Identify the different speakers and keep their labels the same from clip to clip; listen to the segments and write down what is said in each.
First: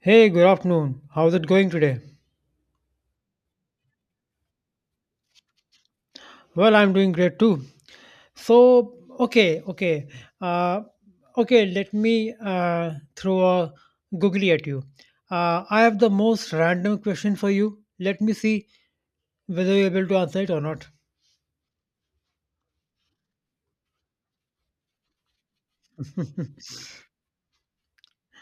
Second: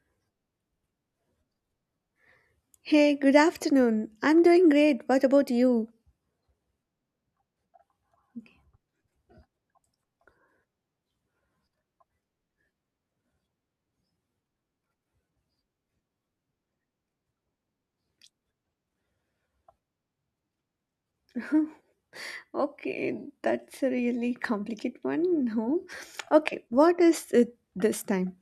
Speaker 1: Hey, good afternoon. How's it going today?
Speaker 2: Hey, good afternoon. I'm doing great. What about you?
Speaker 1: Well, I'm doing great too. So, uh, okay. Let me throw a googly at you. I have the most random question for you. Let me see whether you're able to answer it or not.
Speaker 2: Okay, that's a really complicated one. No. Okay, what is it this time?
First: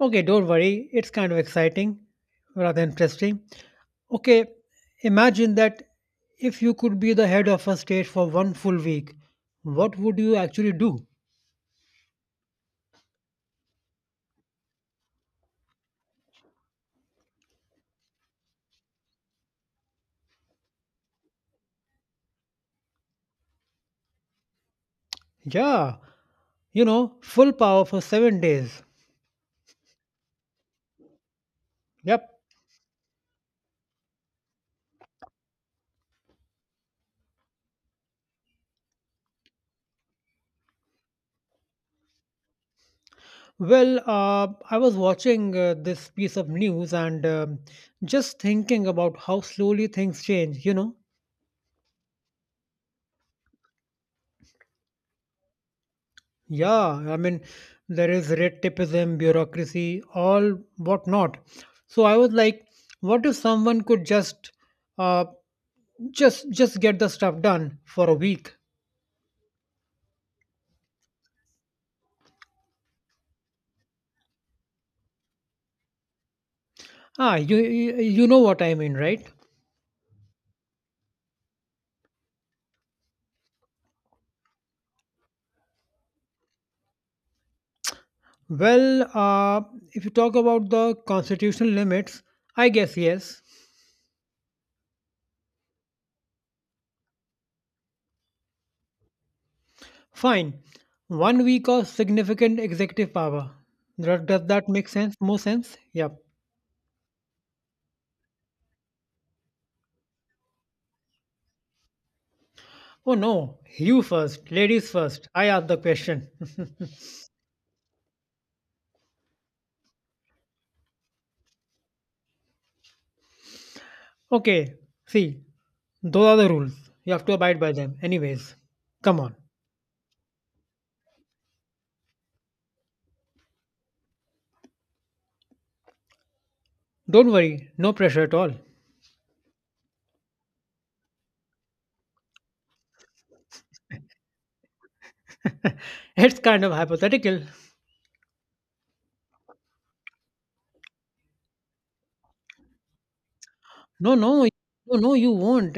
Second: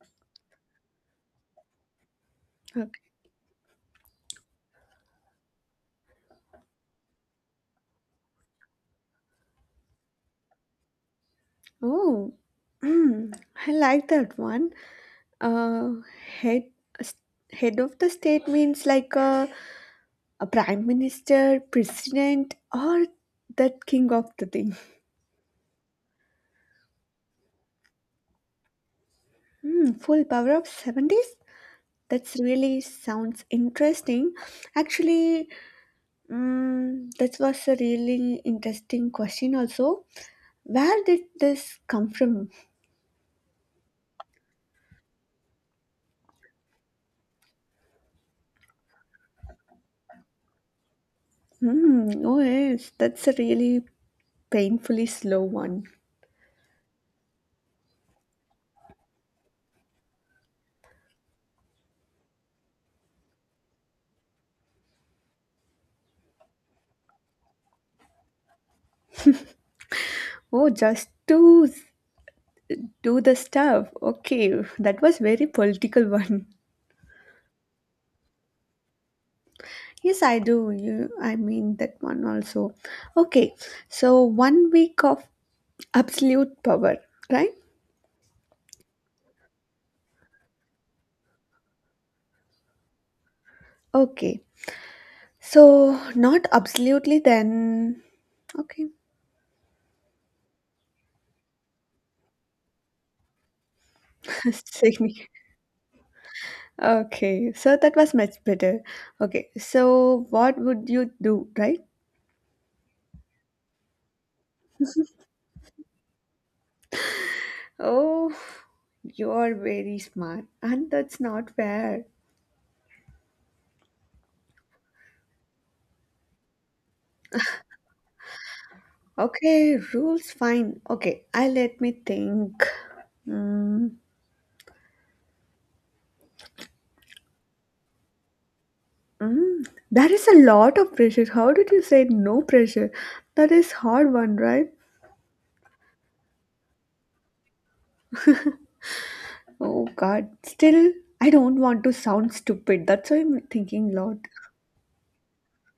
Speaker 1: Okay, don't worry. It's kind of exciting, rather
Speaker 2: Okay.
Speaker 1: interesting. Okay, imagine that if you could be the head of a state for one full week, what would you actually do?
Speaker 2: Oh, mm, I like that one. Uh, head head of the state means like a prime minister, president, or that king of the thing.
Speaker 1: Yeah, full power for 7 days.
Speaker 2: Hmm, full power of 70s?
Speaker 1: Yep.
Speaker 2: That's really sounds interesting. Actually, that was a really interesting question also. Where did this come from?
Speaker 1: Well, I was watching this piece of news and just thinking about how slowly things change, you know?
Speaker 2: Hmm, oh yes, that's a really painfully slow one.
Speaker 1: Yeah, I mean, there is red tapeism, bureaucracy, all whatnot. So I was like, what if someone could uh, just get the stuff done for a week?
Speaker 2: Oh, just to do the stuff. Okay, that was very political one.
Speaker 1: You know what I mean, right?
Speaker 2: Yes, I do. I mean that one also. Okay, so 1 week of absolute power, right?
Speaker 1: Well, if you talk about the constitutional limits, I guess yes.
Speaker 2: Okay, so not absolutely then. Okay,
Speaker 1: Fine. 1 week of significant executive power. Does that make sense?
Speaker 2: Signi.
Speaker 1: More sense? Yep.
Speaker 2: Okay, so that was much better. Okay, so what would you do, right?
Speaker 1: Oh no, you first, ladies first. I asked the question.
Speaker 2: Oh, you're very smart, and that's not fair.
Speaker 1: Okay, see, those are the rules. You have to abide by them. Anyways, come on.
Speaker 2: Okay, rules fine. Okay, I let me think. Mm,
Speaker 1: Don't worry, no pressure at all.
Speaker 2: There is a lot of pressure. How did you say no pressure? That is hard one, right?
Speaker 1: It's kind of hypothetical.
Speaker 2: Oh God. Still, I don't want to sound stupid. That's why I'm thinking
Speaker 1: No,
Speaker 2: lot.
Speaker 1: no, no, no, you won't.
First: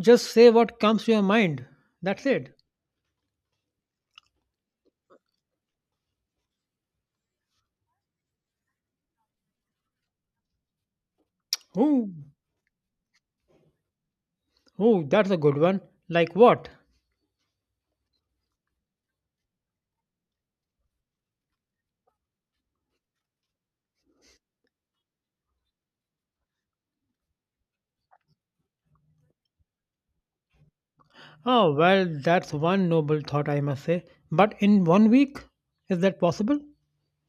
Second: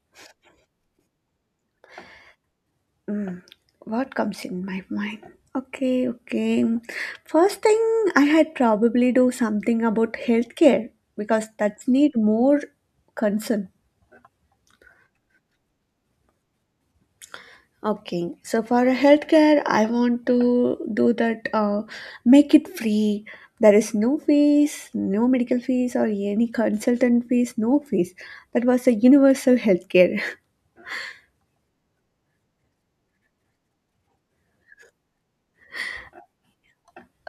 Speaker 1: Just say what comes to your mind. That's it.
Speaker 2: Mm, what comes in my mind? Okay, okay. First thing, I had probably do something about healthcare because that's
Speaker 1: Oh,
Speaker 2: need more concern.
Speaker 1: oh, that's a good one. Like what?
Speaker 2: Okay, so for healthcare, I want to do that. Make it free. There is no fees, no medical fees or any consultant fees, no fees. That was a universal healthcare.
Speaker 1: Oh, well, that's one noble thought, I must say. But in 1 week? Is that possible?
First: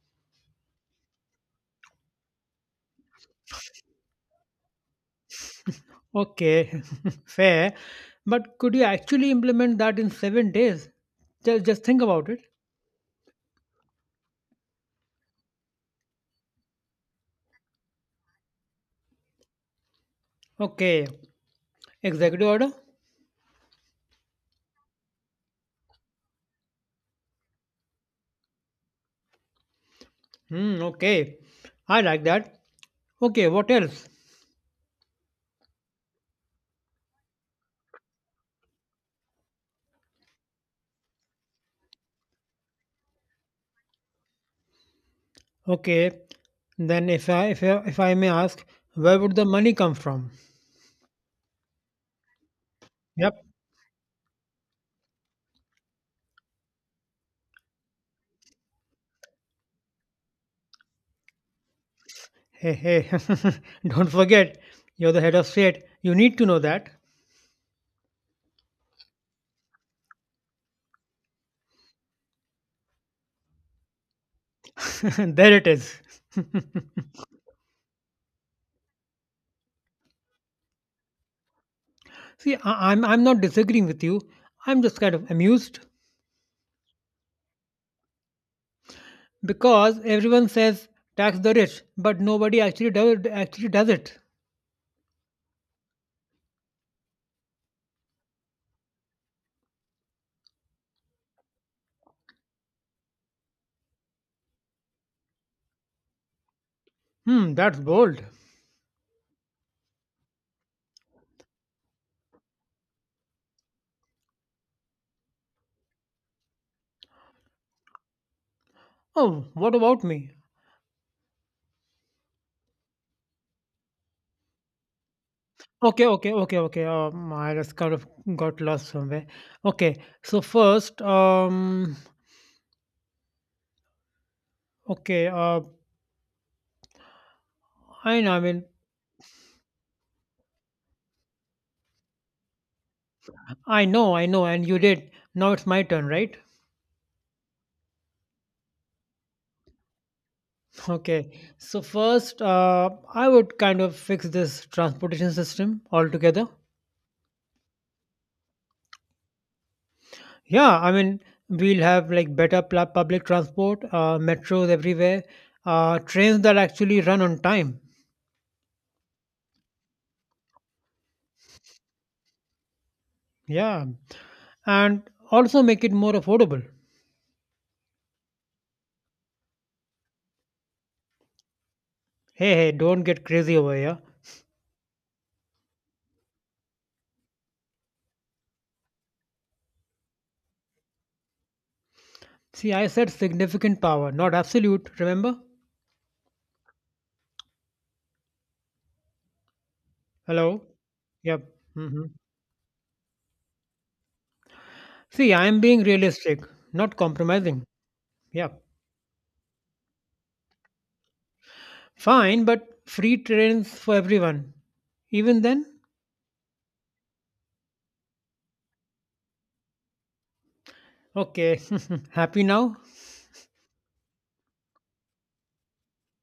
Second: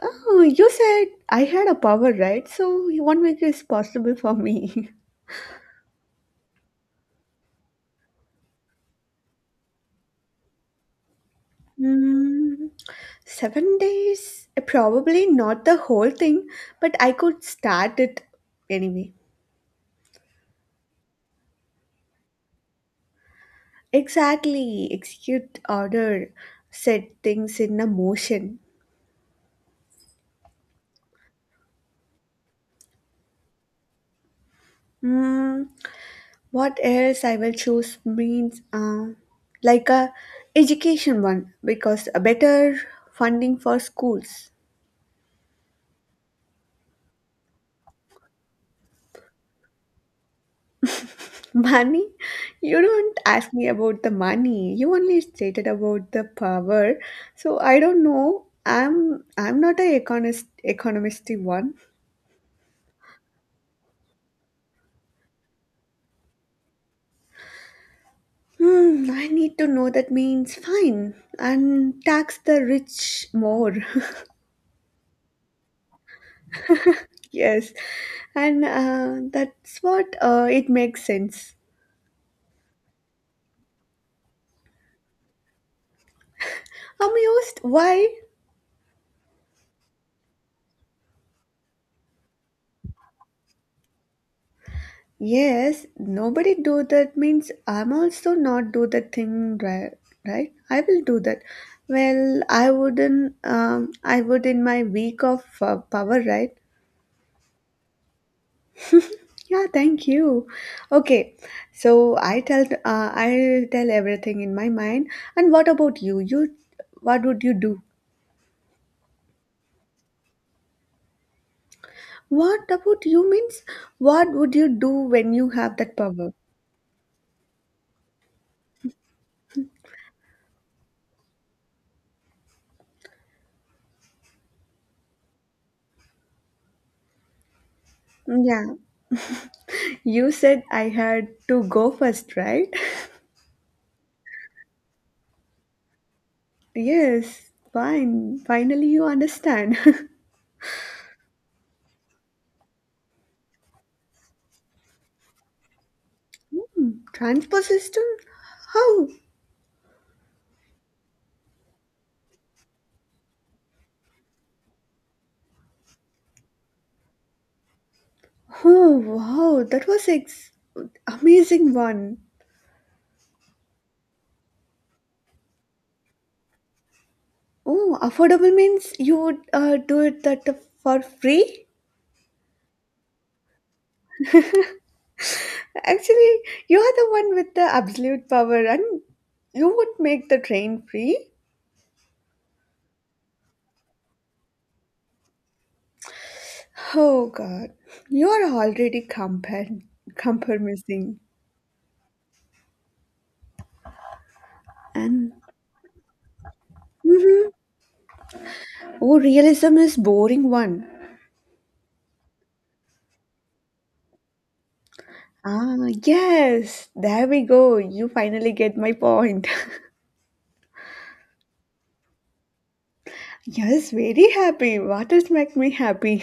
Speaker 2: Oh, you said I had a power, right? So one make is possible for me.
Speaker 1: Okay, fair. But could you actually implement that in 7 days? Just think about it.
Speaker 2: Mm, 7 days? Probably not the whole thing, but I could start it anyway.
Speaker 1: Okay, executive order?
Speaker 2: Exactly. Execute order. Set things in a motion.
Speaker 1: Hmm, okay. I like that. Okay, what else?
Speaker 2: Mm, what else I will choose means like a education one because a better funding for schools.
Speaker 1: Okay, then if I may ask, where would the money come from?
Speaker 2: Money? You don't
Speaker 1: Yep.
Speaker 2: ask me about the money. You only stated about the power. So I don't know. I'm not a economist one.
Speaker 1: Hey, hey, don't forget, you're the head of state. You need to know that.
Speaker 2: Hmm, I need to know that means fine and tax the rich more.
Speaker 1: There it is.
Speaker 2: Yes, and that's what it makes sense.
Speaker 1: See, I'm not disagreeing with you. I'm just kind of amused
Speaker 2: Amused? Why?
Speaker 1: because everyone says tax the rich, but nobody actually does it.
Speaker 2: Yes, nobody do that means I'm also not do the thing right, right? I will do that. Well, I wouldn't. I would in my week of power, right?
Speaker 1: Hmm, that's bold.
Speaker 2: Yeah, thank you. Okay, so I tell everything in my mind. And what about you? What would you do?
Speaker 1: Oh, what about me?
Speaker 2: What about you means? What would you do when you have that
Speaker 1: Okay,
Speaker 2: power?
Speaker 1: okay, okay, okay. I just kind of got lost somewhere. Okay, so first, okay, uh, I know, I
Speaker 2: Yeah,
Speaker 1: mean,
Speaker 2: you said I had to go first, right?
Speaker 1: I know, and you did. Now it's my turn, right?
Speaker 2: Yes, fine. Finally, you understand.
Speaker 1: Okay, so first, I would kind of fix this transportation system altogether.
Speaker 2: Hmm, transport system? How?
Speaker 1: Yeah, I mean, we'll have like better public transport, metros everywhere, trains that actually run on time.
Speaker 2: Oh, wow. That was amazing one.
Speaker 1: Yeah, and also make it more affordable.
Speaker 2: Oh, affordable means you would do it that for free?
Speaker 1: Hey, hey, don't get crazy over here.
Speaker 2: Actually, you are the one with the absolute power and you would make the train free?
Speaker 1: See, I said significant power, not absolute, remember?
Speaker 2: Oh, God. You are already
Speaker 1: Hello?
Speaker 2: compromising.
Speaker 1: Yep. Hmm.
Speaker 2: And,
Speaker 1: See, I'm being realistic, not
Speaker 2: hmm,
Speaker 1: compromising. Yeah.
Speaker 2: oh, realism is boring one.
Speaker 1: Fine, but free trains for everyone. Even then?
Speaker 2: Ah, yes, there we go. You finally get my point.
Speaker 1: Okay. Happy now?
Speaker 2: Yes, very happy. Waters make me happy.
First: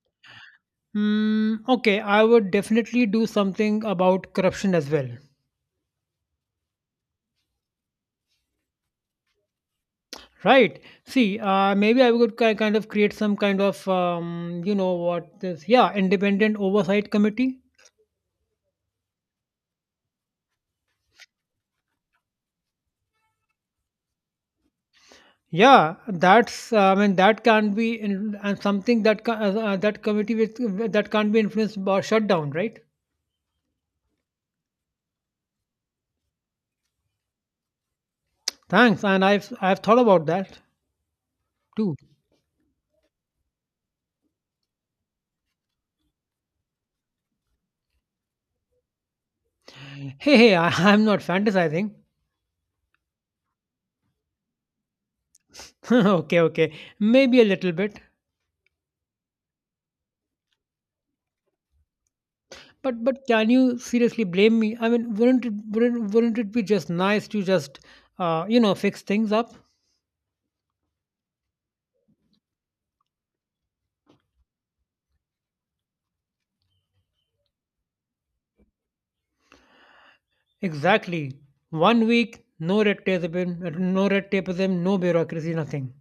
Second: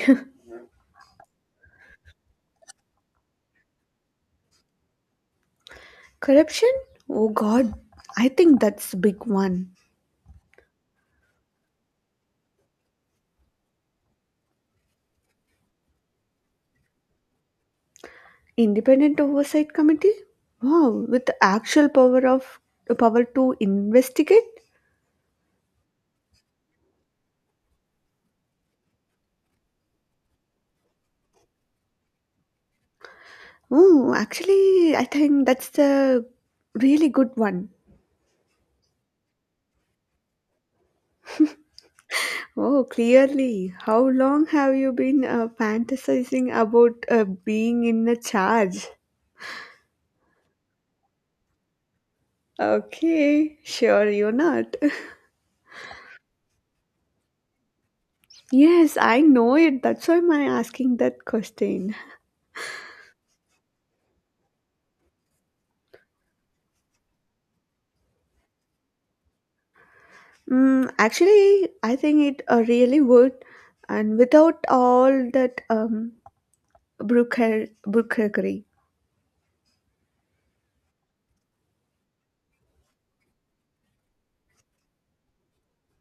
Speaker 1: Okay, I would definitely do something about corruption as well.
Speaker 2: Corruption? Oh god, I think that's a big one.
Speaker 1: Right. See, maybe I would kind of create some kind of, what this, yeah, independent oversight committee.
Speaker 2: Independent Oversight Committee? Wow, with the actual power of the power to investigate?
Speaker 1: Yeah, that's, I mean, that can be in, and something that that committee with, that can't be influenced or shut down, right?
Speaker 2: Oh, actually, I think that's the really good one.
Speaker 1: Thanks, and I've thought about that too.
Speaker 2: Oh, clearly. How long have you been fantasizing about being in a charge?
Speaker 1: Hey, hey, I'm not fantasizing.
Speaker 2: Okay, sure, you're not.
Speaker 1: Okay, maybe a little bit.
Speaker 2: Yes, I know it. That's why I'm asking that question.
Speaker 1: But can you seriously blame me? I mean, wouldn't it be just nice to just fix things up?
Speaker 2: Actually, I think it really would, and without all that brokerage.
Speaker 1: Exactly. 1 week, no red tape, no red tapeism, no bureaucracy, nothing.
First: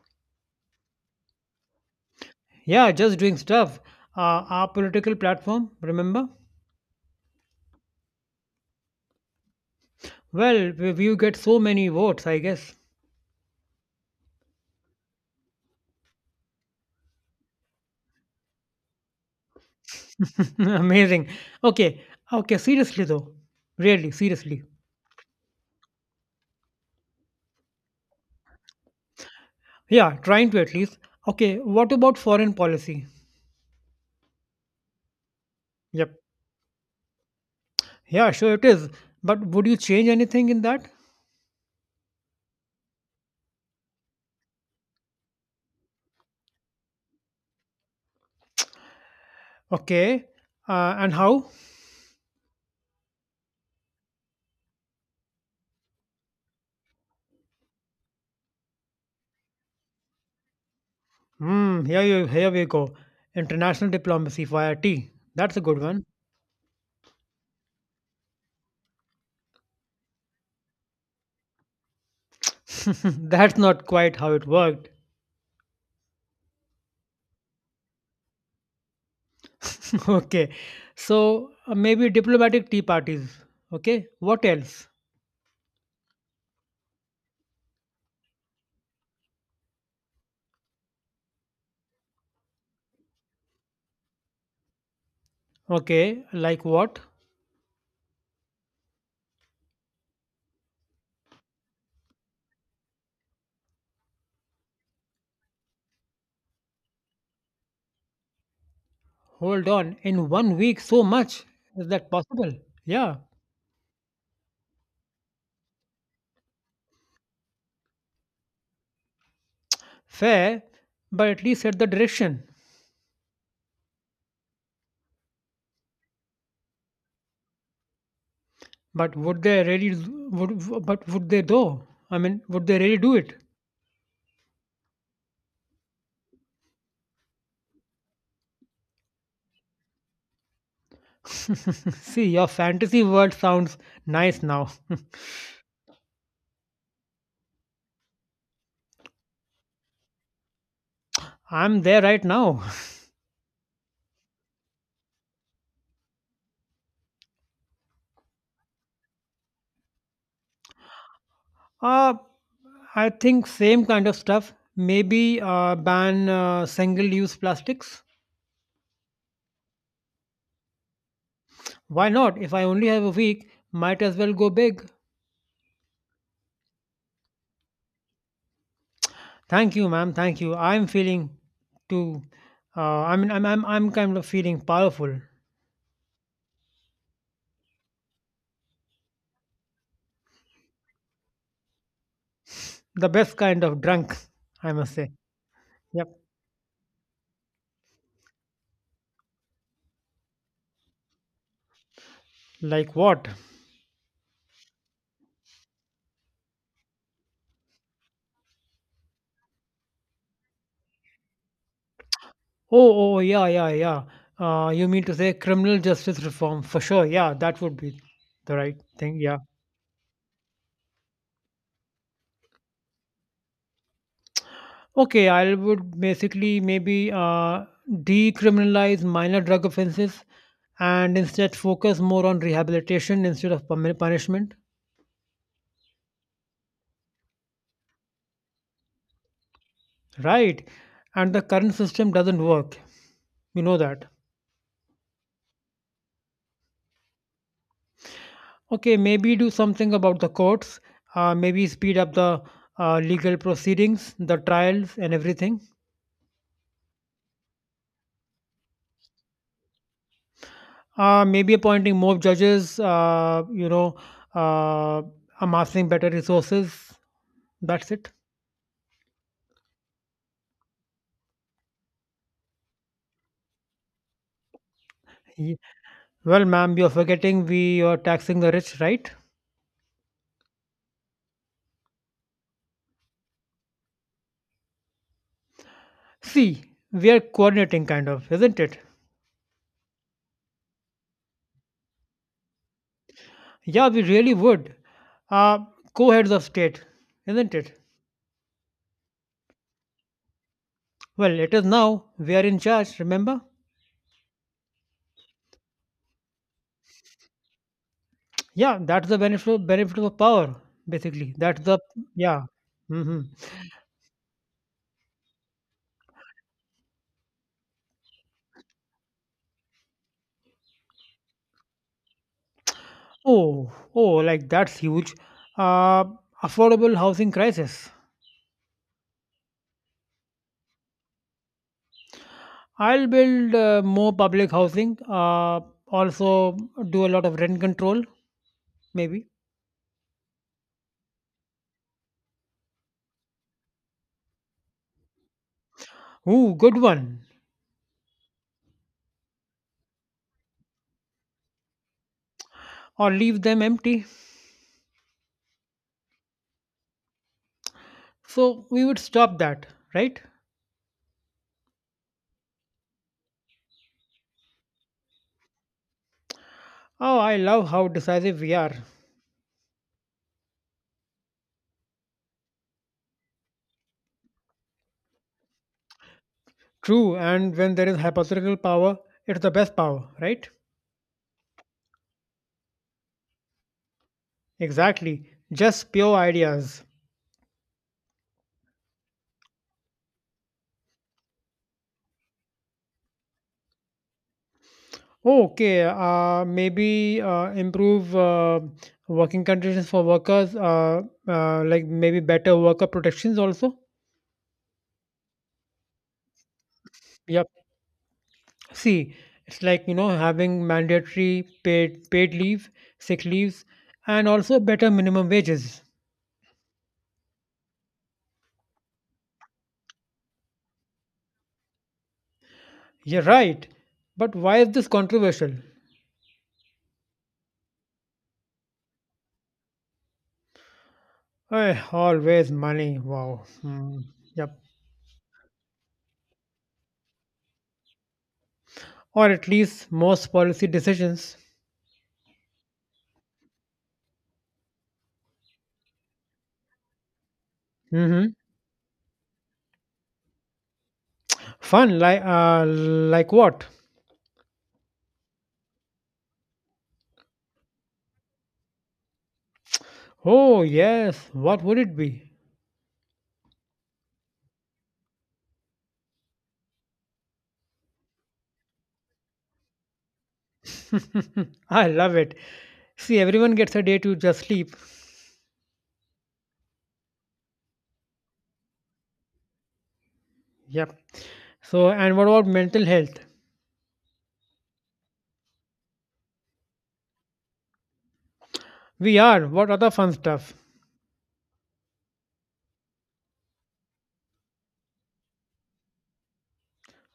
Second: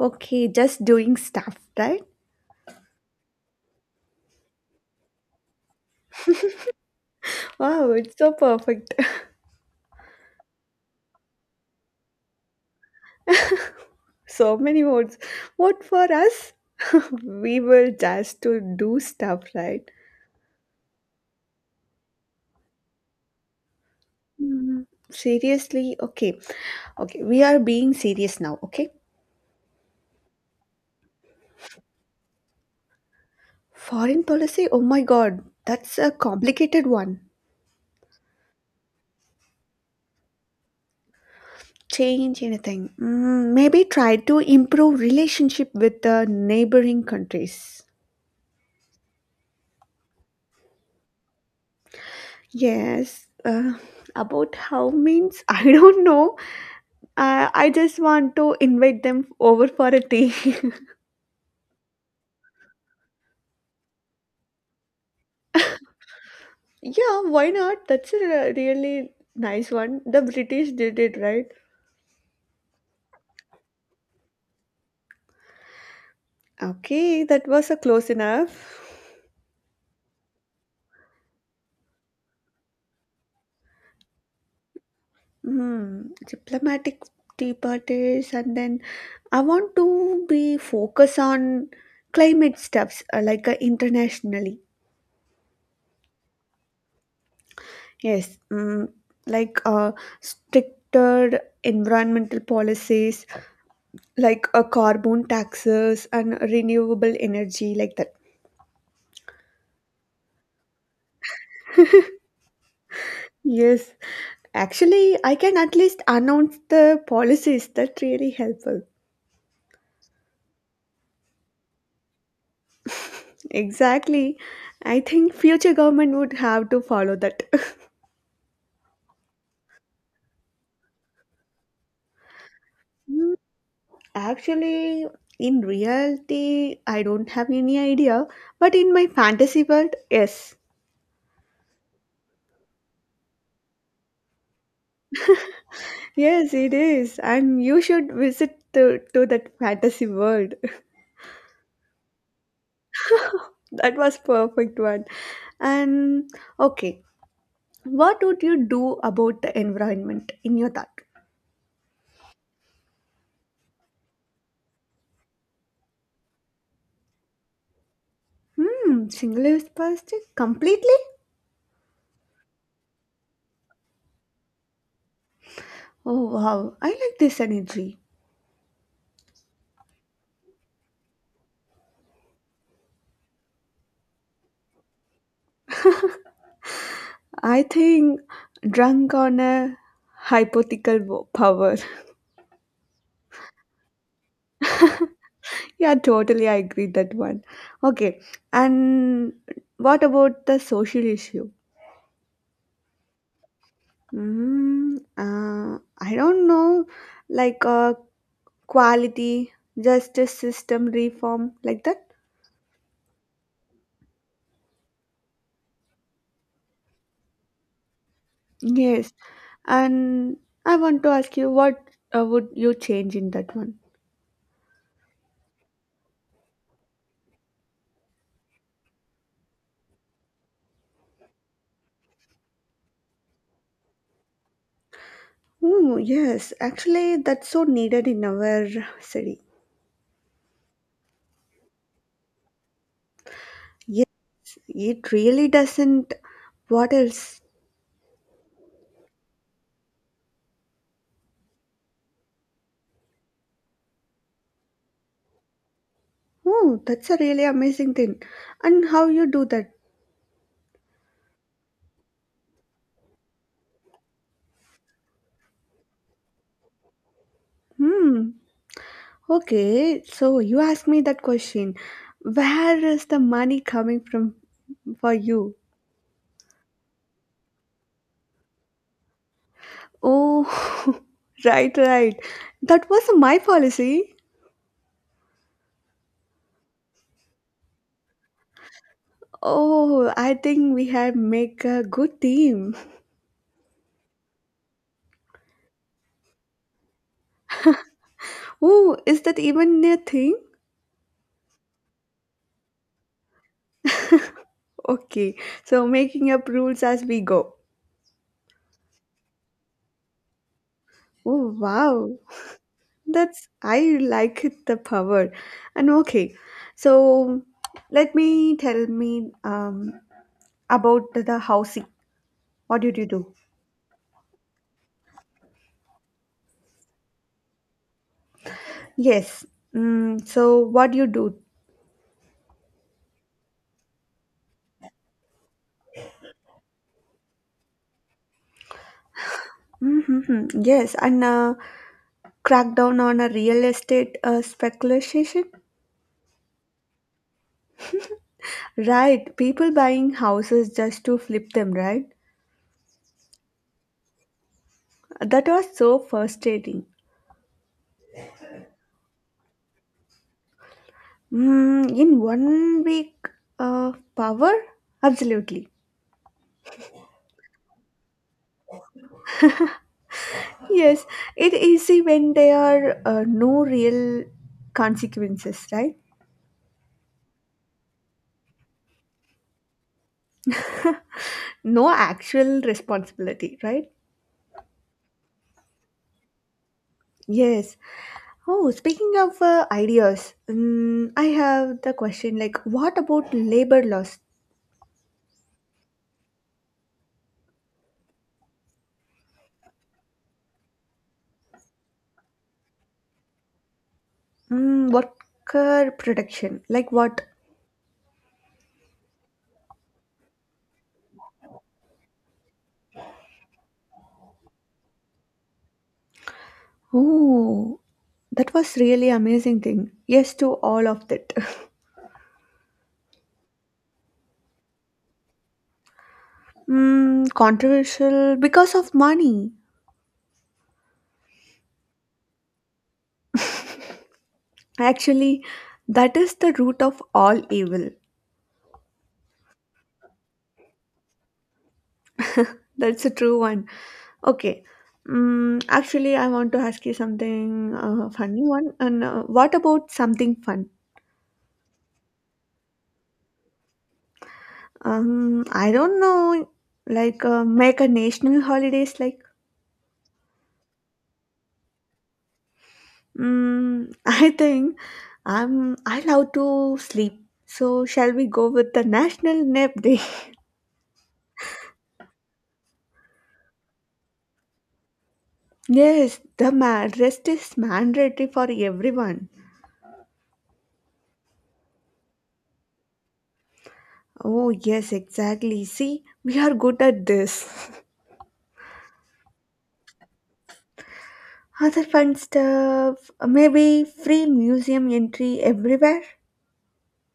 Speaker 2: Okay, just doing stuff, right?
Speaker 1: Yeah, just doing stuff. Our political platform, remember?
Speaker 2: Wow, it's so perfect.
Speaker 1: Well, we get so many votes, I guess.
Speaker 2: So many words. What for us? We were just to do stuff, right?
Speaker 1: Amazing. Okay, okay. Seriously though, really, seriously.
Speaker 2: Seriously, okay, okay. We are being serious now, okay?
Speaker 1: Yeah, trying to at least. Okay, what about foreign policy?
Speaker 2: Foreign policy? Oh my god, that's a
Speaker 1: Yep.
Speaker 2: complicated one.
Speaker 1: Yeah, sure it is. But would you change anything in that?
Speaker 2: Change anything. Maybe try to improve relationship with the neighboring countries.
Speaker 1: Okay. And how?
Speaker 2: Yes, about how means I don't know. I just want to invite them over for a tea.
Speaker 1: Hmm, here we go. International diplomacy via tea. That's a good one.
Speaker 2: Yeah, why not? That's a really nice one. The British did it, right?
Speaker 1: That's not quite how it worked.
Speaker 2: Okay, that was a close enough.
Speaker 1: Okay. So maybe diplomatic tea parties. Okay. What else?
Speaker 2: Hmm, diplomatic departures, and then I want to be focus on climate stuffs like internationally.
Speaker 1: Okay. Like what?
Speaker 2: Yes, like stricter environmental policies, like carbon taxes and renewable energy, like that.
Speaker 1: Hold on. In 1 week, so much. Is that possible? Yeah.
Speaker 2: Yes, actually, I can at least announce the policies that really helpful.
Speaker 1: Fair, but at least set the direction.
Speaker 2: Exactly, I think future government would have to follow that.
Speaker 1: But would they really but would they though? I mean, would they really do it?
Speaker 2: Actually, in reality, I don't have any idea, but in my fantasy world, yes.
Speaker 1: See, your fantasy world sounds nice now.
Speaker 2: Yes, it is. And you should visit to that fantasy world.
Speaker 1: I'm there right now.
Speaker 2: That was perfect one. And okay, what would you do about the environment in your thought?
Speaker 1: Uh, I think same kind of stuff. Maybe ban single-use plastics.
Speaker 2: Hmm, single use plastic completely?
Speaker 1: Why not? If I only have a week, might as well go big.
Speaker 2: Oh wow, I like this energy.
Speaker 1: Thank you, ma'am. Thank you. I'm feeling too. I mean, I'm kind of feeling powerful.
Speaker 2: I think drunk on a hypothetical power.
Speaker 1: The best kind of drunk, I must say.
Speaker 2: Yeah,
Speaker 1: Yep.
Speaker 2: totally. I agree that one. Okay, and what about the social issue?
Speaker 1: Like what?
Speaker 2: I don't know, like quality, justice system reform, like that.
Speaker 1: Oh, yeah, yeah, yeah. You mean to say criminal justice reform for sure? Yeah, that would be the right
Speaker 2: Yes,
Speaker 1: thing. Yeah.
Speaker 2: and I want to ask you, what would you change in that one?
Speaker 1: Okay, I would basically maybe decriminalize minor drug offenses and instead focus more on rehabilitation instead of punishment.
Speaker 2: Oh, yes, actually, that's so needed in our city.
Speaker 1: Right. And the current system doesn't work. You know that.
Speaker 2: Yes, it really doesn't. What else?
Speaker 1: Okay, maybe do something about the courts. Maybe speed up the legal proceedings, the trials, and everything.
Speaker 2: Oh, that's a really amazing thing. And how you do that?
Speaker 1: Maybe appointing more judges, uh, amassing better resources. That's it.
Speaker 2: Hmm. Okay, so you asked me that question. Where is the money coming from for you?
Speaker 1: Ye- Well, ma'am, you're forgetting we are taxing the rich, right?
Speaker 2: Oh, right, right. That was my policy.
Speaker 1: See, we are coordinating, kind of, isn't it?
Speaker 2: Oh, I think we have make a good team.
Speaker 1: Yeah, we really would. Uh, Co heads of state, isn't it?
Speaker 2: Oh, is that even a thing?
Speaker 1: Well, it is now. We are in charge, remember?
Speaker 2: Okay, so making up rules as we go.
Speaker 1: Yeah, that's the benefit of power, basically.
Speaker 2: Oh,
Speaker 1: That's the,
Speaker 2: wow.
Speaker 1: yeah. Hmm.
Speaker 2: That's I like it the power. And okay, so let me about the housing. What did you do?
Speaker 1: Oh, like that's huge. Uh, Affordable housing crisis.
Speaker 2: Yes. So what do you do?
Speaker 1: I'll build more public housing. Also, do a lot of rent control, maybe.
Speaker 2: Mm-hmm. Yes, and crackdown on a real estate speculation.
Speaker 1: Ooh, good one.
Speaker 2: Right, people buying houses just to flip them, right?
Speaker 1: Or leave them empty.
Speaker 2: That was so frustrating.
Speaker 1: So we would stop that, right?
Speaker 2: In 1 week, power? Absolutely.
Speaker 1: Oh, I love how decisive we are.
Speaker 2: Yes, it is easy when there are no real consequences, right?
Speaker 1: True, and when there is hypothetical power, it's the best power, right?
Speaker 2: No actual responsibility, right?
Speaker 1: Exactly. Just pure ideas.
Speaker 2: Yes. Oh, speaking of ideas, I have the question like, what about labor laws?
Speaker 1: Oh, Okay, maybe improve working conditions for workers, like maybe better worker protections also.
Speaker 2: Worker protection, like what?
Speaker 1: Yep. See, it's like, having mandatory paid leave, sick leaves, and also better minimum wages.
Speaker 2: Oh, that was really amazing thing. Yes to all of that.
Speaker 1: You're right. But why is this controversial?
Speaker 2: Controversial because of money.
Speaker 1: Always money. Wow. Hmm. Yep.
Speaker 2: Actually, that is the root of all evil.
Speaker 1: Or at least most policy decisions.
Speaker 2: That's a true one. Okay. Actually, I want to ask you something
Speaker 1: Hmm.
Speaker 2: funny one. And what about something fun?
Speaker 1: Fun, like what?
Speaker 2: I don't know. Like make a national holidays.
Speaker 1: Oh, yes. What would it be?
Speaker 2: I think I love to sleep. So shall we go with the National Nap Day?
Speaker 1: I love it. See, everyone gets a day to just sleep.
Speaker 2: Yes, the rest is mandatory for everyone.
Speaker 1: Yep. So, and what about mental health?
Speaker 2: Oh yes, exactly. See, we are good at this.
Speaker 1: We are. What other fun stuff?
Speaker 2: Other fun stuff, maybe free museum entry everywhere.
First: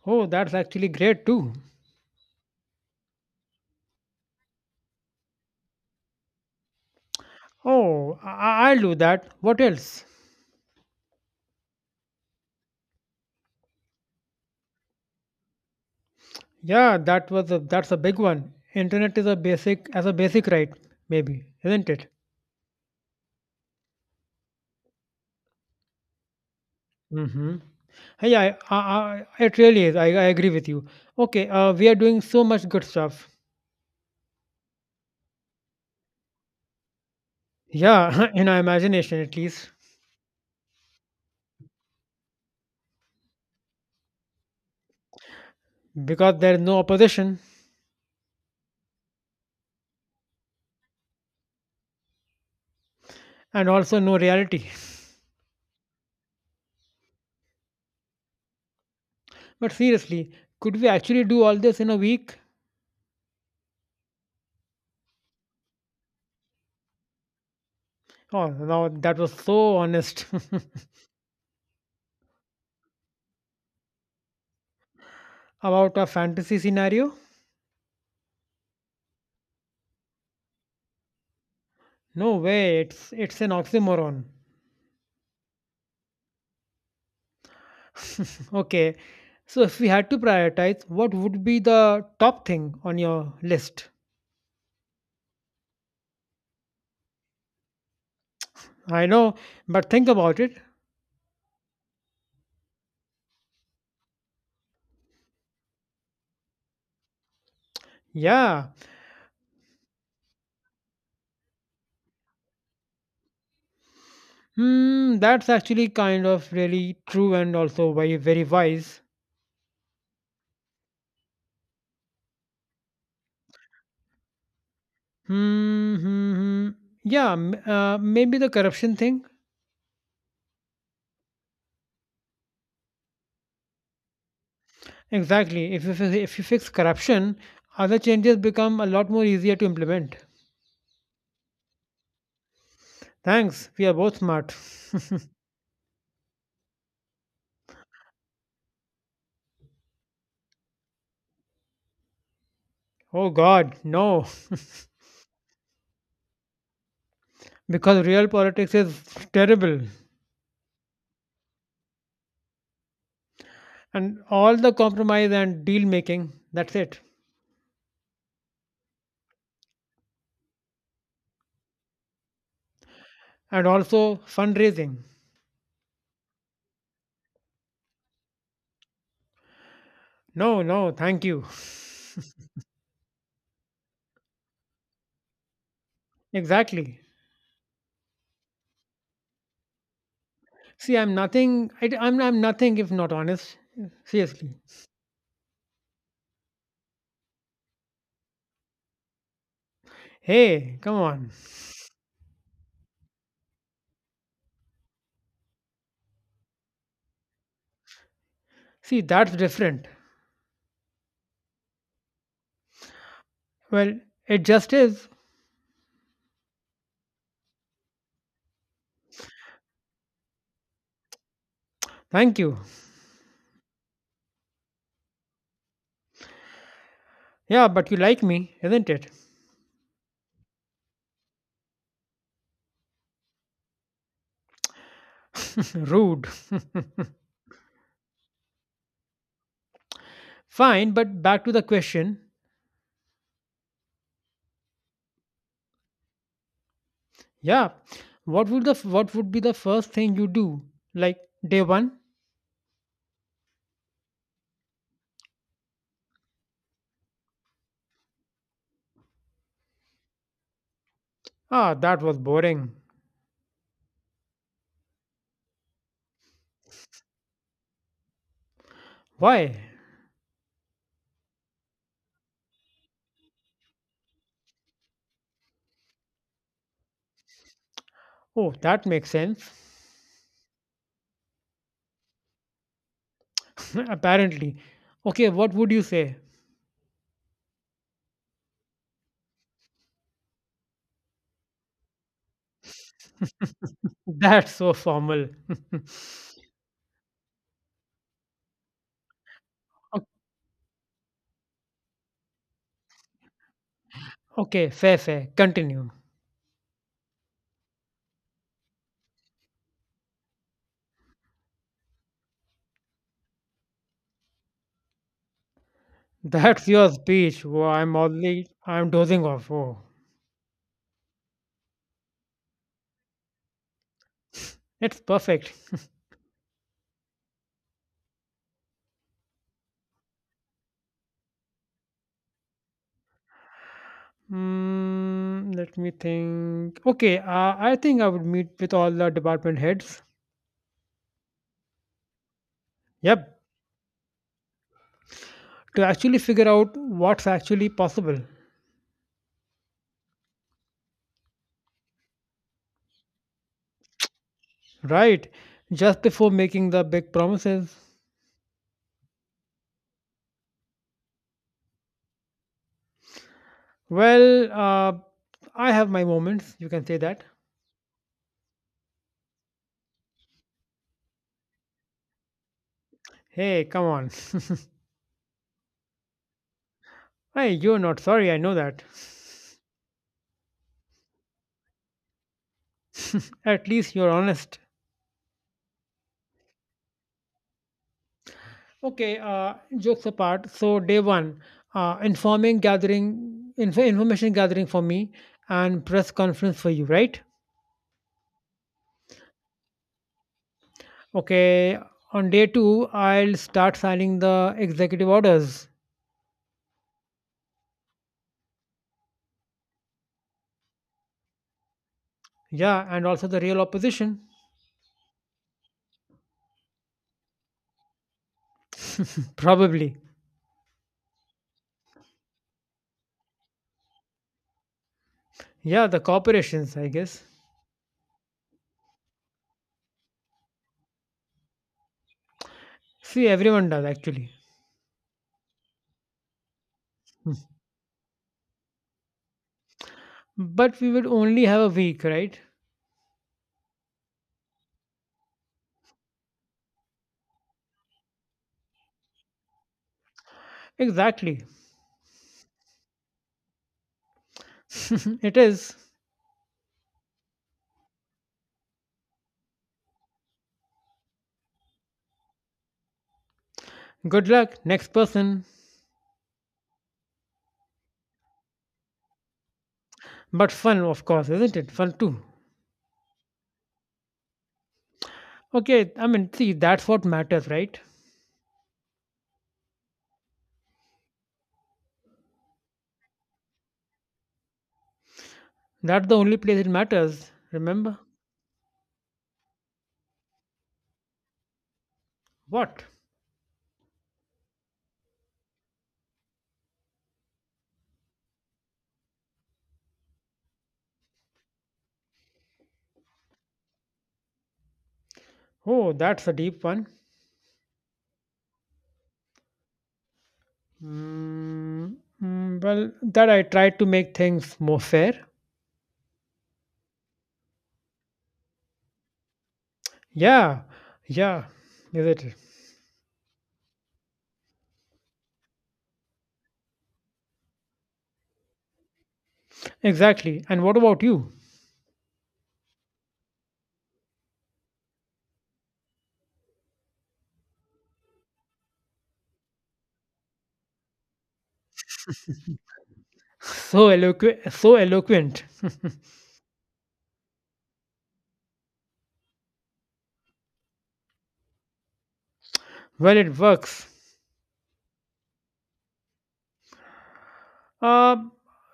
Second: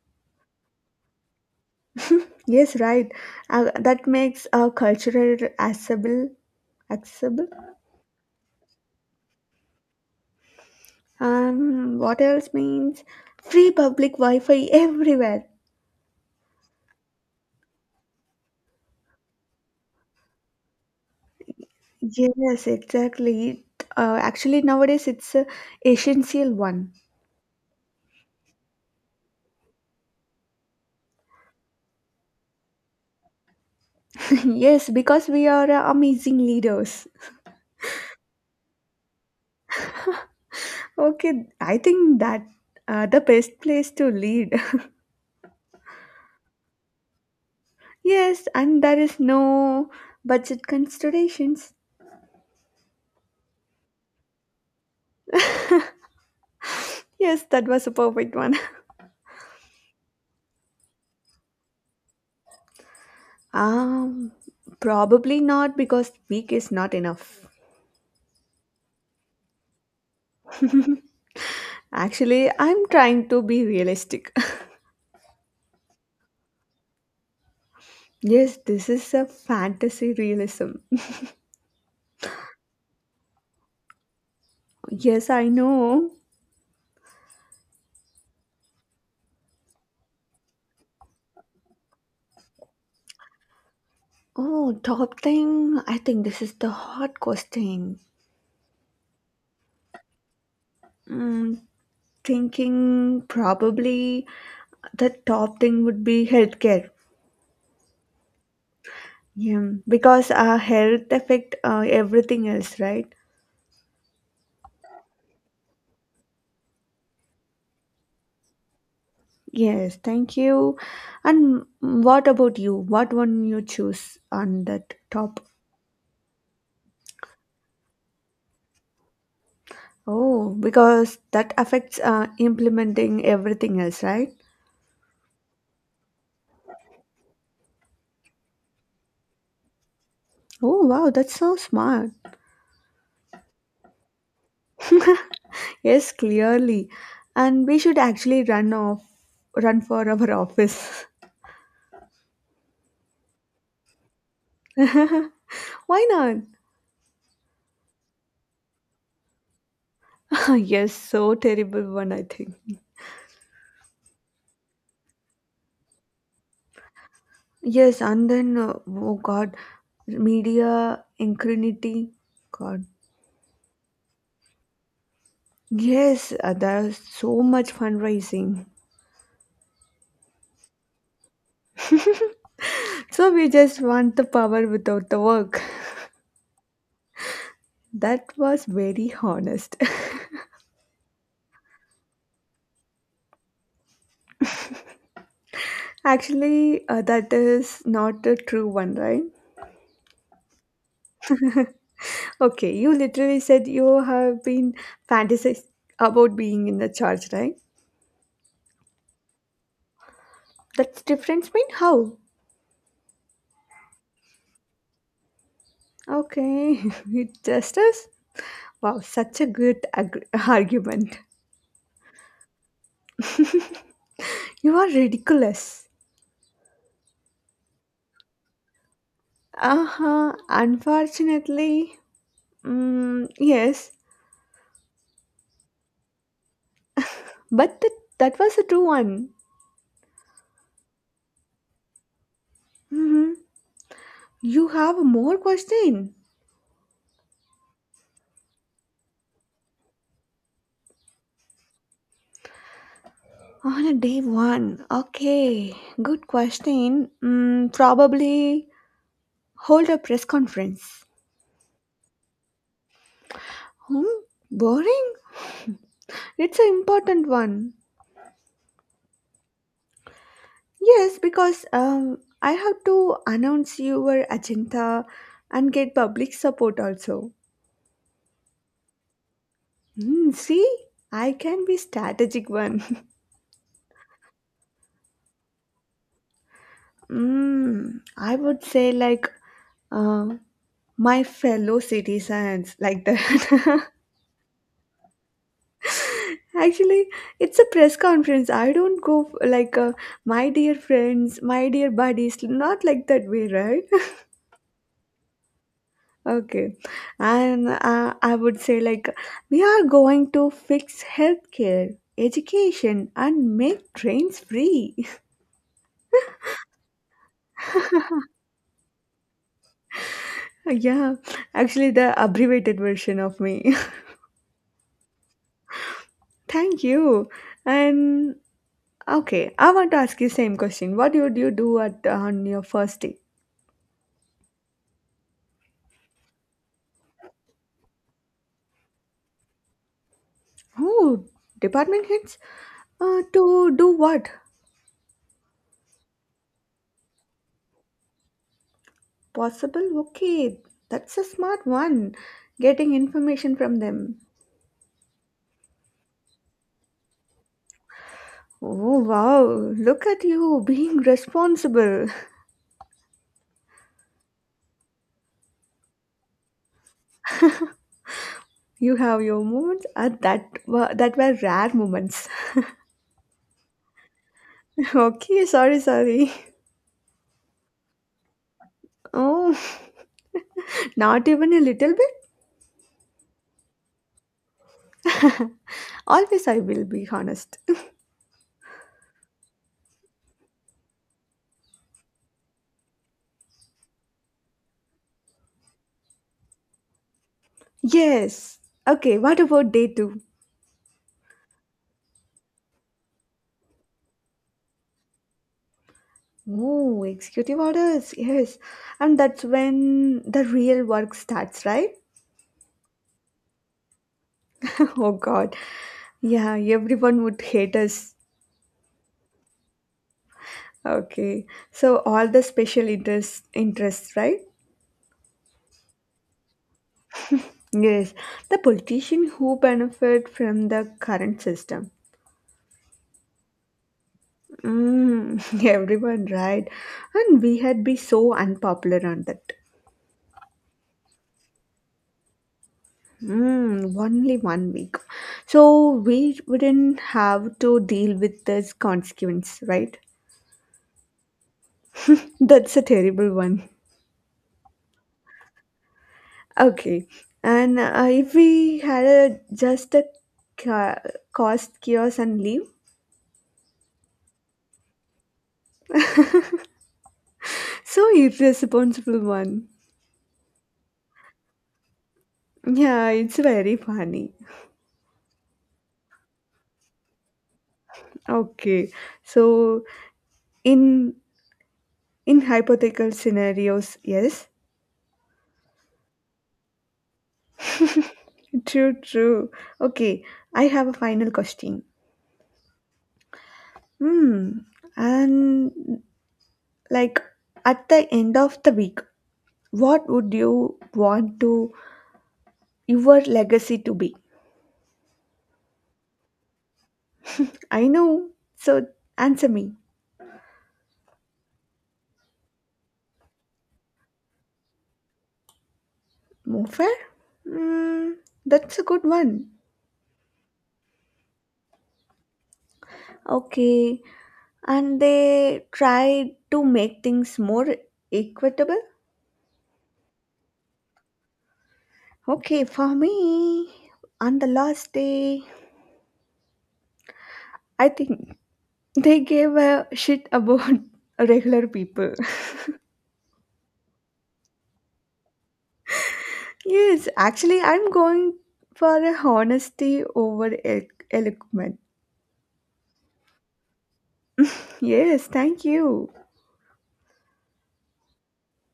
Speaker 1: Oh, that's actually great too.
Speaker 2: Yes, right. That makes a cultural accessible.
Speaker 1: Oh, I'll do that. What else?
Speaker 2: What else means free public Wi-Fi everywhere.
Speaker 1: Yeah, that's a big one. Internet is a basic as a basic right, maybe, isn't it?
Speaker 2: Yes, exactly. Actually, nowadays it's a essential one.
Speaker 1: Mm-hmm. Yeah, it really is. I agree with you. Okay, we are doing so much good stuff.
Speaker 2: Yes, because we are amazing leaders.
Speaker 1: Yeah, in our imagination at least.
Speaker 2: Okay, I think that the best place to lead.
Speaker 1: Because there is no opposition
Speaker 2: Yes, and there is no budget considerations.
Speaker 1: and also no reality.
Speaker 2: Yes, that was a perfect one.
Speaker 1: But seriously, could we actually do all this in a week?
Speaker 2: Um, probably not because week is not enough.
Speaker 1: Oh, now that was so honest.
Speaker 2: Actually, I'm trying to be realistic.
Speaker 1: About a fantasy scenario.
Speaker 2: Yes, this is a fantasy realism.
Speaker 1: No way, it's an oxymoron.
Speaker 2: Yes, I know.
Speaker 1: Okay, so if we had to prioritize, what would be the top thing on your list?
Speaker 2: Oh, top thing. I think this is the hard question.
Speaker 1: I know, but think about it.
Speaker 2: Mm, thinking probably the top thing would be healthcare.
Speaker 1: Yeah,
Speaker 2: Yeah, because our health affect everything else, right?
Speaker 1: that's actually kind of really true and also very very wise.
Speaker 2: Yes, thank you. And what about you? What one you choose on that top?
Speaker 1: Hmm, hmm, hmm. Yeah, maybe the corruption thing.
Speaker 2: Oh, because that affects implementing everything else, right?
Speaker 1: Exactly. If you fix corruption, other changes become a lot more easier to implement.
Speaker 2: Oh, wow, that's so smart.
Speaker 1: Thanks. We are both smart.
Speaker 2: Yes, clearly. And we should actually run for our office.
Speaker 1: Oh God, no.
Speaker 2: Why not?
Speaker 1: Because real politics is terrible,
Speaker 2: Yes, so terrible one, I think.
Speaker 1: and all the compromise and deal making. That's it.
Speaker 2: Yes, and then oh God, media incrinity. God,
Speaker 1: And also fundraising.
Speaker 2: yes, there's so much fundraising.
Speaker 1: No, no, thank you.
Speaker 2: So we just want the power without the work.
Speaker 1: Exactly.
Speaker 2: That was very honest.
Speaker 1: See, I'm nothing. I, am I'm nothing if not honest. Seriously.
Speaker 2: Actually, that is not a true one, right?
Speaker 1: Hey, come on.
Speaker 2: Okay, you literally said you have been fantasizing about being in the church, right?
Speaker 1: See, that's different.
Speaker 2: That's difference mean how?
Speaker 1: Well, it just is.
Speaker 2: Okay, it just is. Wow, such a good argument.
Speaker 1: Thank you.
Speaker 2: You are ridiculous.
Speaker 1: Yeah, but you like me, isn't it?
Speaker 2: Uh huh. Unfortunately, yes,
Speaker 1: Rude.
Speaker 2: but that was a true one.
Speaker 1: Fine, but back to the question.
Speaker 2: Hmm. You have more question
Speaker 1: Yeah. What would be the first thing you do? Like day 1?
Speaker 2: on a day one. Okay, good question. Probably hold a press conference.
Speaker 1: That was boring.
Speaker 2: Hmm? Boring. It's an important one.
Speaker 1: Why?
Speaker 2: Yes, because I have to announce your agenda and get public support also.
Speaker 1: Oh, that makes sense.
Speaker 2: See, I can be strategic one.
Speaker 1: Apparently. Okay, what would you say?
Speaker 2: I would say like uh, my fellow citizens like that.
Speaker 1: That's so formal.
Speaker 2: Actually, it's a press conference. I don't go like
Speaker 1: O-
Speaker 2: my dear friends, my dear buddies. Not like that way, right?
Speaker 1: okay, fair. Continue.
Speaker 2: Okay, and I would say like we are going to fix healthcare, education, and make trains free.
Speaker 1: That's your speech. Whoa, I'm only. I'm dozing off. Oh.
Speaker 2: Yeah, actually the abbreviated version of me.
Speaker 1: It's perfect.
Speaker 2: Thank you. And okay, I want to ask you same question. What would you do at on your first day?
Speaker 1: Let me think. Okay, I think I would meet with all the department heads.
Speaker 2: Oh, department heads?
Speaker 1: Yep,
Speaker 2: To do what?
Speaker 1: to actually figure out what's actually possible,
Speaker 2: Possible? Okay, that's a smart one. Getting information from them.
Speaker 1: right? Just before making the big promises.
Speaker 2: Oh wow, look at you being responsible.
Speaker 1: Well, I have my moments, you can say that.
Speaker 2: You have your moments that were rare moments.
Speaker 1: Hey, come on.
Speaker 2: Okay, sorry.
Speaker 1: Hey, you're not sorry, I know that.
Speaker 2: Oh, not even a little
Speaker 1: At least you're honest.
Speaker 2: bit. Always I will be honest.
Speaker 1: Okay, jokes apart. So day 1, information gathering for me, and press conference for you, right?
Speaker 2: Yes. Okay, what about day two?
Speaker 1: Okay. On day 2, I'll start signing the executive orders.
Speaker 2: Oh, executive orders. Yes. And that's when the real work starts, right?
Speaker 1: Yeah, and also the real opposition,
Speaker 2: Oh, God. Yeah, everyone would hate us.
Speaker 1: probably.
Speaker 2: Okay. So, all the interests, right?
Speaker 1: Yeah, the corporations, I guess.
Speaker 2: Yes. The politician who benefit from the current system.
Speaker 1: See, everyone does actually.
Speaker 2: Mm, everyone, right? And we had be so unpopular on that.
Speaker 1: But we would only have a week, right?
Speaker 2: Mm, only 1 week. So we wouldn't have to deal with this consequence, right?
Speaker 1: Exactly.
Speaker 2: That's a terrible one.
Speaker 1: It is.
Speaker 2: Okay. And if we had a ca- cost chaos and leave,
Speaker 1: Good luck, next person.
Speaker 2: so irresponsible one.
Speaker 1: But fun, of course, isn't it? Fun too.
Speaker 2: Yeah, it's very funny.
Speaker 1: Okay, I mean, see, that's what matters, right?
Speaker 2: Okay. So in in hypothetical scenarios, yes.
Speaker 1: That's the only place it matters. Remember
Speaker 2: True, true. Okay. I have a final question.
Speaker 1: what?
Speaker 2: Hmm. And like, at the end of the week, what would you want to your legacy to be.
Speaker 1: Oh, that's a deep one.
Speaker 2: I know, so answer me.
Speaker 1: Mm, well, that I tried to make things more fair.
Speaker 2: More fair. Mm, that's a good one.
Speaker 1: Yeah, yeah, is it
Speaker 2: Okay, and they try to make things more equitable.
Speaker 1: exactly? And what about you?
Speaker 2: Okay, for me, on the last day, I think they gave a shit about regular people.
Speaker 1: So eloquent, so eloquent.
Speaker 2: Yes, actually, I'm going for a honesty over eloquent.
Speaker 1: Well, it works.
Speaker 2: Yes, thank you.
Speaker 1: Uh,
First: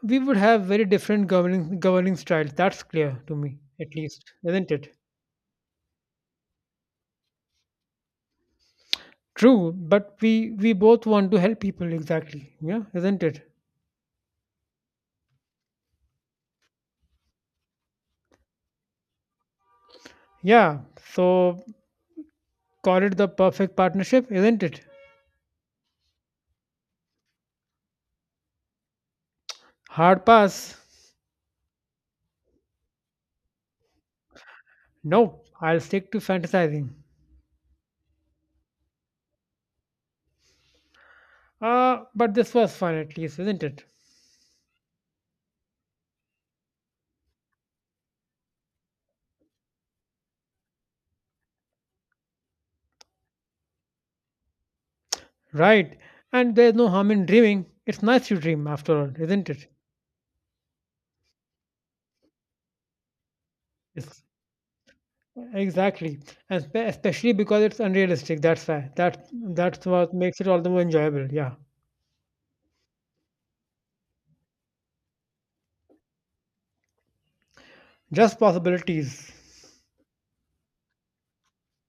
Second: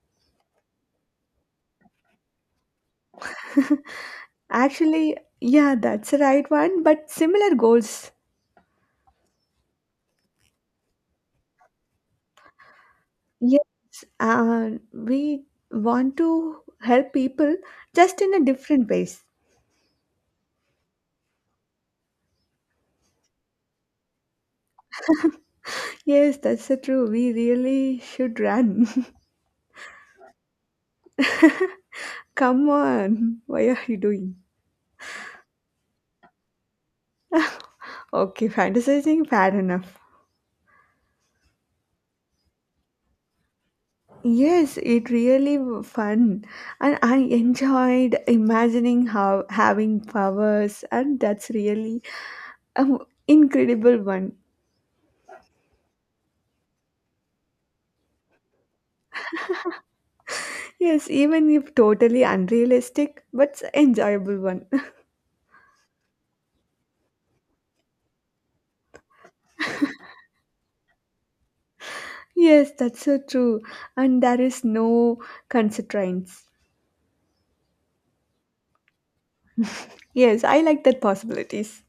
Speaker 1: we would have very different governing styles. That's clear to me, at least, isn't it?
Speaker 2: Actually, yeah, that's the right one, but similar goals.
Speaker 1: True, but we both want to help people exactly. Yeah, isn't it?
Speaker 2: Yes, we want to help people just in a different ways.
Speaker 1: Yeah. So call it the perfect partnership, isn't it?
Speaker 2: Yes, that's the true. We really should run.
Speaker 1: Hard pass.
Speaker 2: Come on. Why are you doing?
Speaker 1: Nope. I'll stick to fantasizing.
Speaker 2: Okay, fantasizing, fair enough.
Speaker 1: But this was fun at least, isn't it?
Speaker 2: Yes, it really fun, and I enjoyed imagining how having powers, and that's really an incredible one.
Speaker 1: Right. And there's no harm in dreaming. It's nice to dream after all, isn't it?
Speaker 2: Yes, even if totally unrealistic, but
Speaker 1: It's,
Speaker 2: enjoyable one.
Speaker 1: exactly. And especially because it's unrealistic. That's why. That's what makes it all the more enjoyable. Yeah.
Speaker 2: Yes, that's so true, and there is no constraints.
Speaker 1: Just possibilities.
Speaker 2: Yes, I like that possibilities.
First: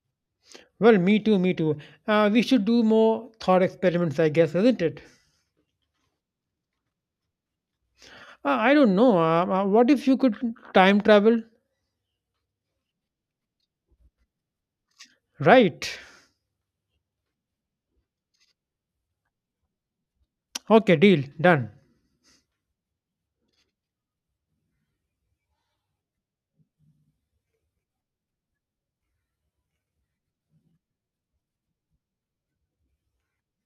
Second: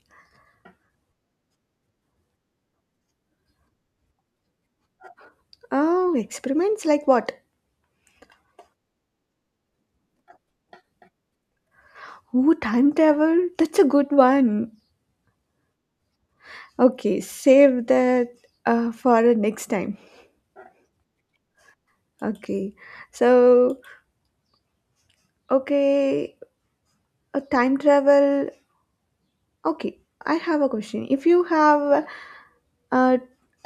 Speaker 1: Well, me too, me too. We should do more thought experiments, I guess, isn't it?
Speaker 2: Oh, experiments like what?
Speaker 1: I don't know. What if you could time travel?
Speaker 2: Oh, time travel. That's a good one.
Speaker 1: Right.
Speaker 2: Okay, save that for next time.
Speaker 1: Okay, deal. Done.
Speaker 2: Okay. So, okay, a time travel. Okay, I have a question. If you have uh,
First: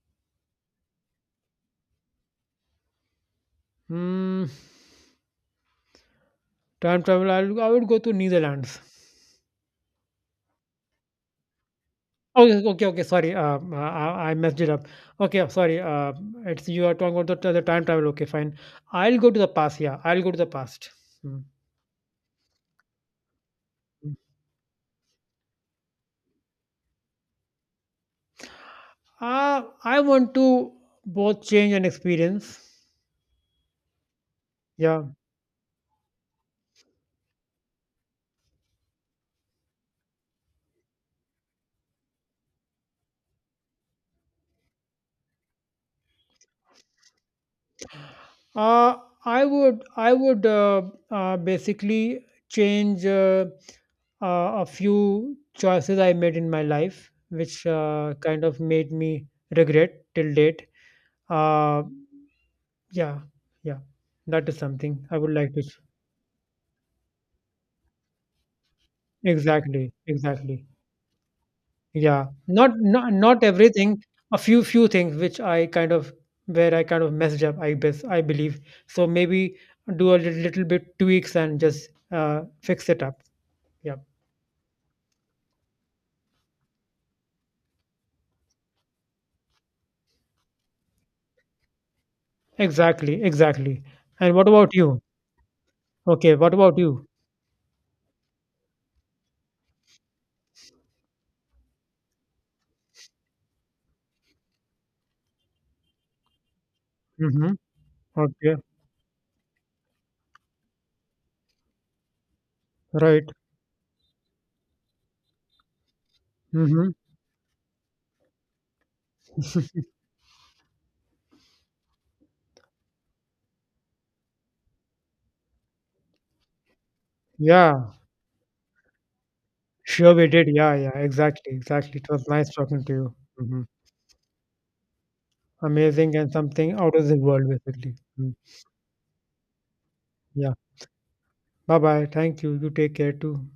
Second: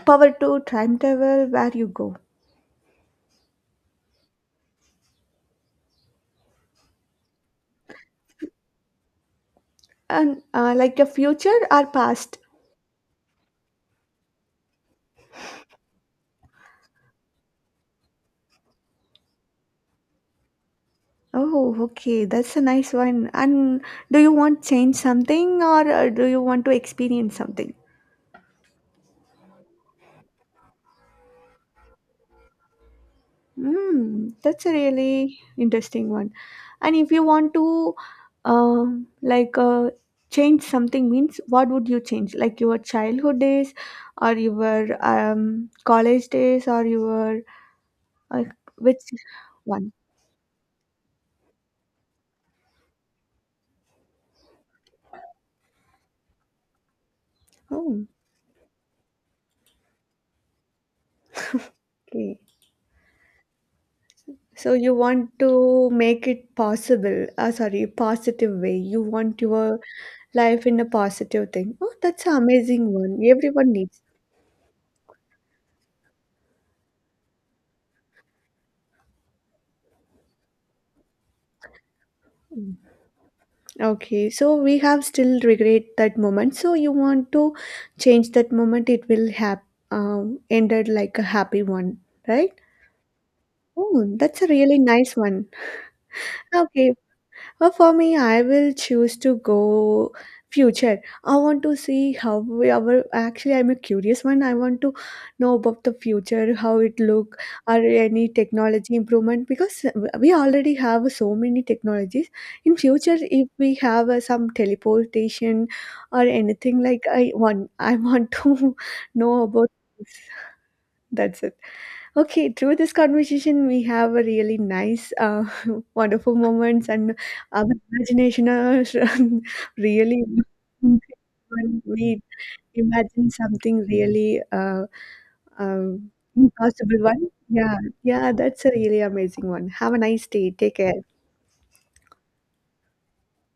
Speaker 2: power to time travel, where you go?
Speaker 1: Mm, Time travel. I would go to Netherlands.
Speaker 2: And like the future or past?
Speaker 1: Oh, yes, okay. Sorry, I messed it up. Okay, sorry. It's you are talking about the time travel. Okay, fine. I'll go to the past. Yeah, I'll go to the past. Mm.
Speaker 2: Oh, okay, that's a nice one. And do you want change something or do you want to experience something?
Speaker 1: I want to both change and experience.
Speaker 2: Mm, that's a
Speaker 1: Yeah.
Speaker 2: really interesting one. And if you want to, um, like, uh, change something, means what would you change? Like your childhood days, or your college days, or your uh,
Speaker 1: Uh,
Speaker 2: which
Speaker 1: I would
Speaker 2: one?
Speaker 1: I would uh, uh, basically change a few choices I made in my life, which
Speaker 2: Oh,
Speaker 1: kind of made me regret till date. Uh,
Speaker 2: okay.
Speaker 1: yeah, yeah, that is
Speaker 2: So you
Speaker 1: something I would
Speaker 2: want
Speaker 1: like to.
Speaker 2: to make it possible. Sorry, positive way. You want your
Speaker 1: Exactly, exactly.
Speaker 2: life in a positive thing. Oh, that's
Speaker 1: Yeah,
Speaker 2: an
Speaker 1: not
Speaker 2: amazing
Speaker 1: not
Speaker 2: one.
Speaker 1: not
Speaker 2: Everyone needs.
Speaker 1: everything. A few things which I kind of where I kind of messed up. I believe so. Maybe do a little bit tweaks and just fix it up. Yeah.
Speaker 2: Okay, so we have still regret that moment. So you want to change that moment, it will have ended like a happy one, right?
Speaker 1: Exactly, exactly.
Speaker 2: Oh,
Speaker 1: And
Speaker 2: that's a
Speaker 1: what about
Speaker 2: really
Speaker 1: you?
Speaker 2: nice one.
Speaker 1: Okay, what about
Speaker 2: Okay,
Speaker 1: you?
Speaker 2: but for me, I will choose to go future. I want to see how we our actually I'm a curious one. I want to know about the future, how it look,
Speaker 1: Mm-hmm.
Speaker 2: or any
Speaker 1: Okay,
Speaker 2: technology improvement because we already have so many technologies. In future,
Speaker 1: right.
Speaker 2: if we have some teleportation or anything
Speaker 1: Mm-hmm.
Speaker 2: like I want, to know about. This. That's it. Okay, through this conversation, we have a really nice, wonderful moments, and our
Speaker 1: Yeah,
Speaker 2: imagination is
Speaker 1: sure
Speaker 2: really
Speaker 1: we did. Yeah, yeah, exactly,
Speaker 2: when
Speaker 1: exactly. It
Speaker 2: we
Speaker 1: was nice talking to you.
Speaker 2: imagine
Speaker 1: Mm-hmm.
Speaker 2: something really um,
Speaker 1: Amazing and something out
Speaker 2: impossible
Speaker 1: of the
Speaker 2: one.
Speaker 1: world,
Speaker 2: Yeah,
Speaker 1: basically.
Speaker 2: yeah,
Speaker 1: Mm.
Speaker 2: that's a really amazing one. Have a nice day.
Speaker 1: Yeah.
Speaker 2: Take care.
Speaker 1: Bye bye. Thank you. You take care too.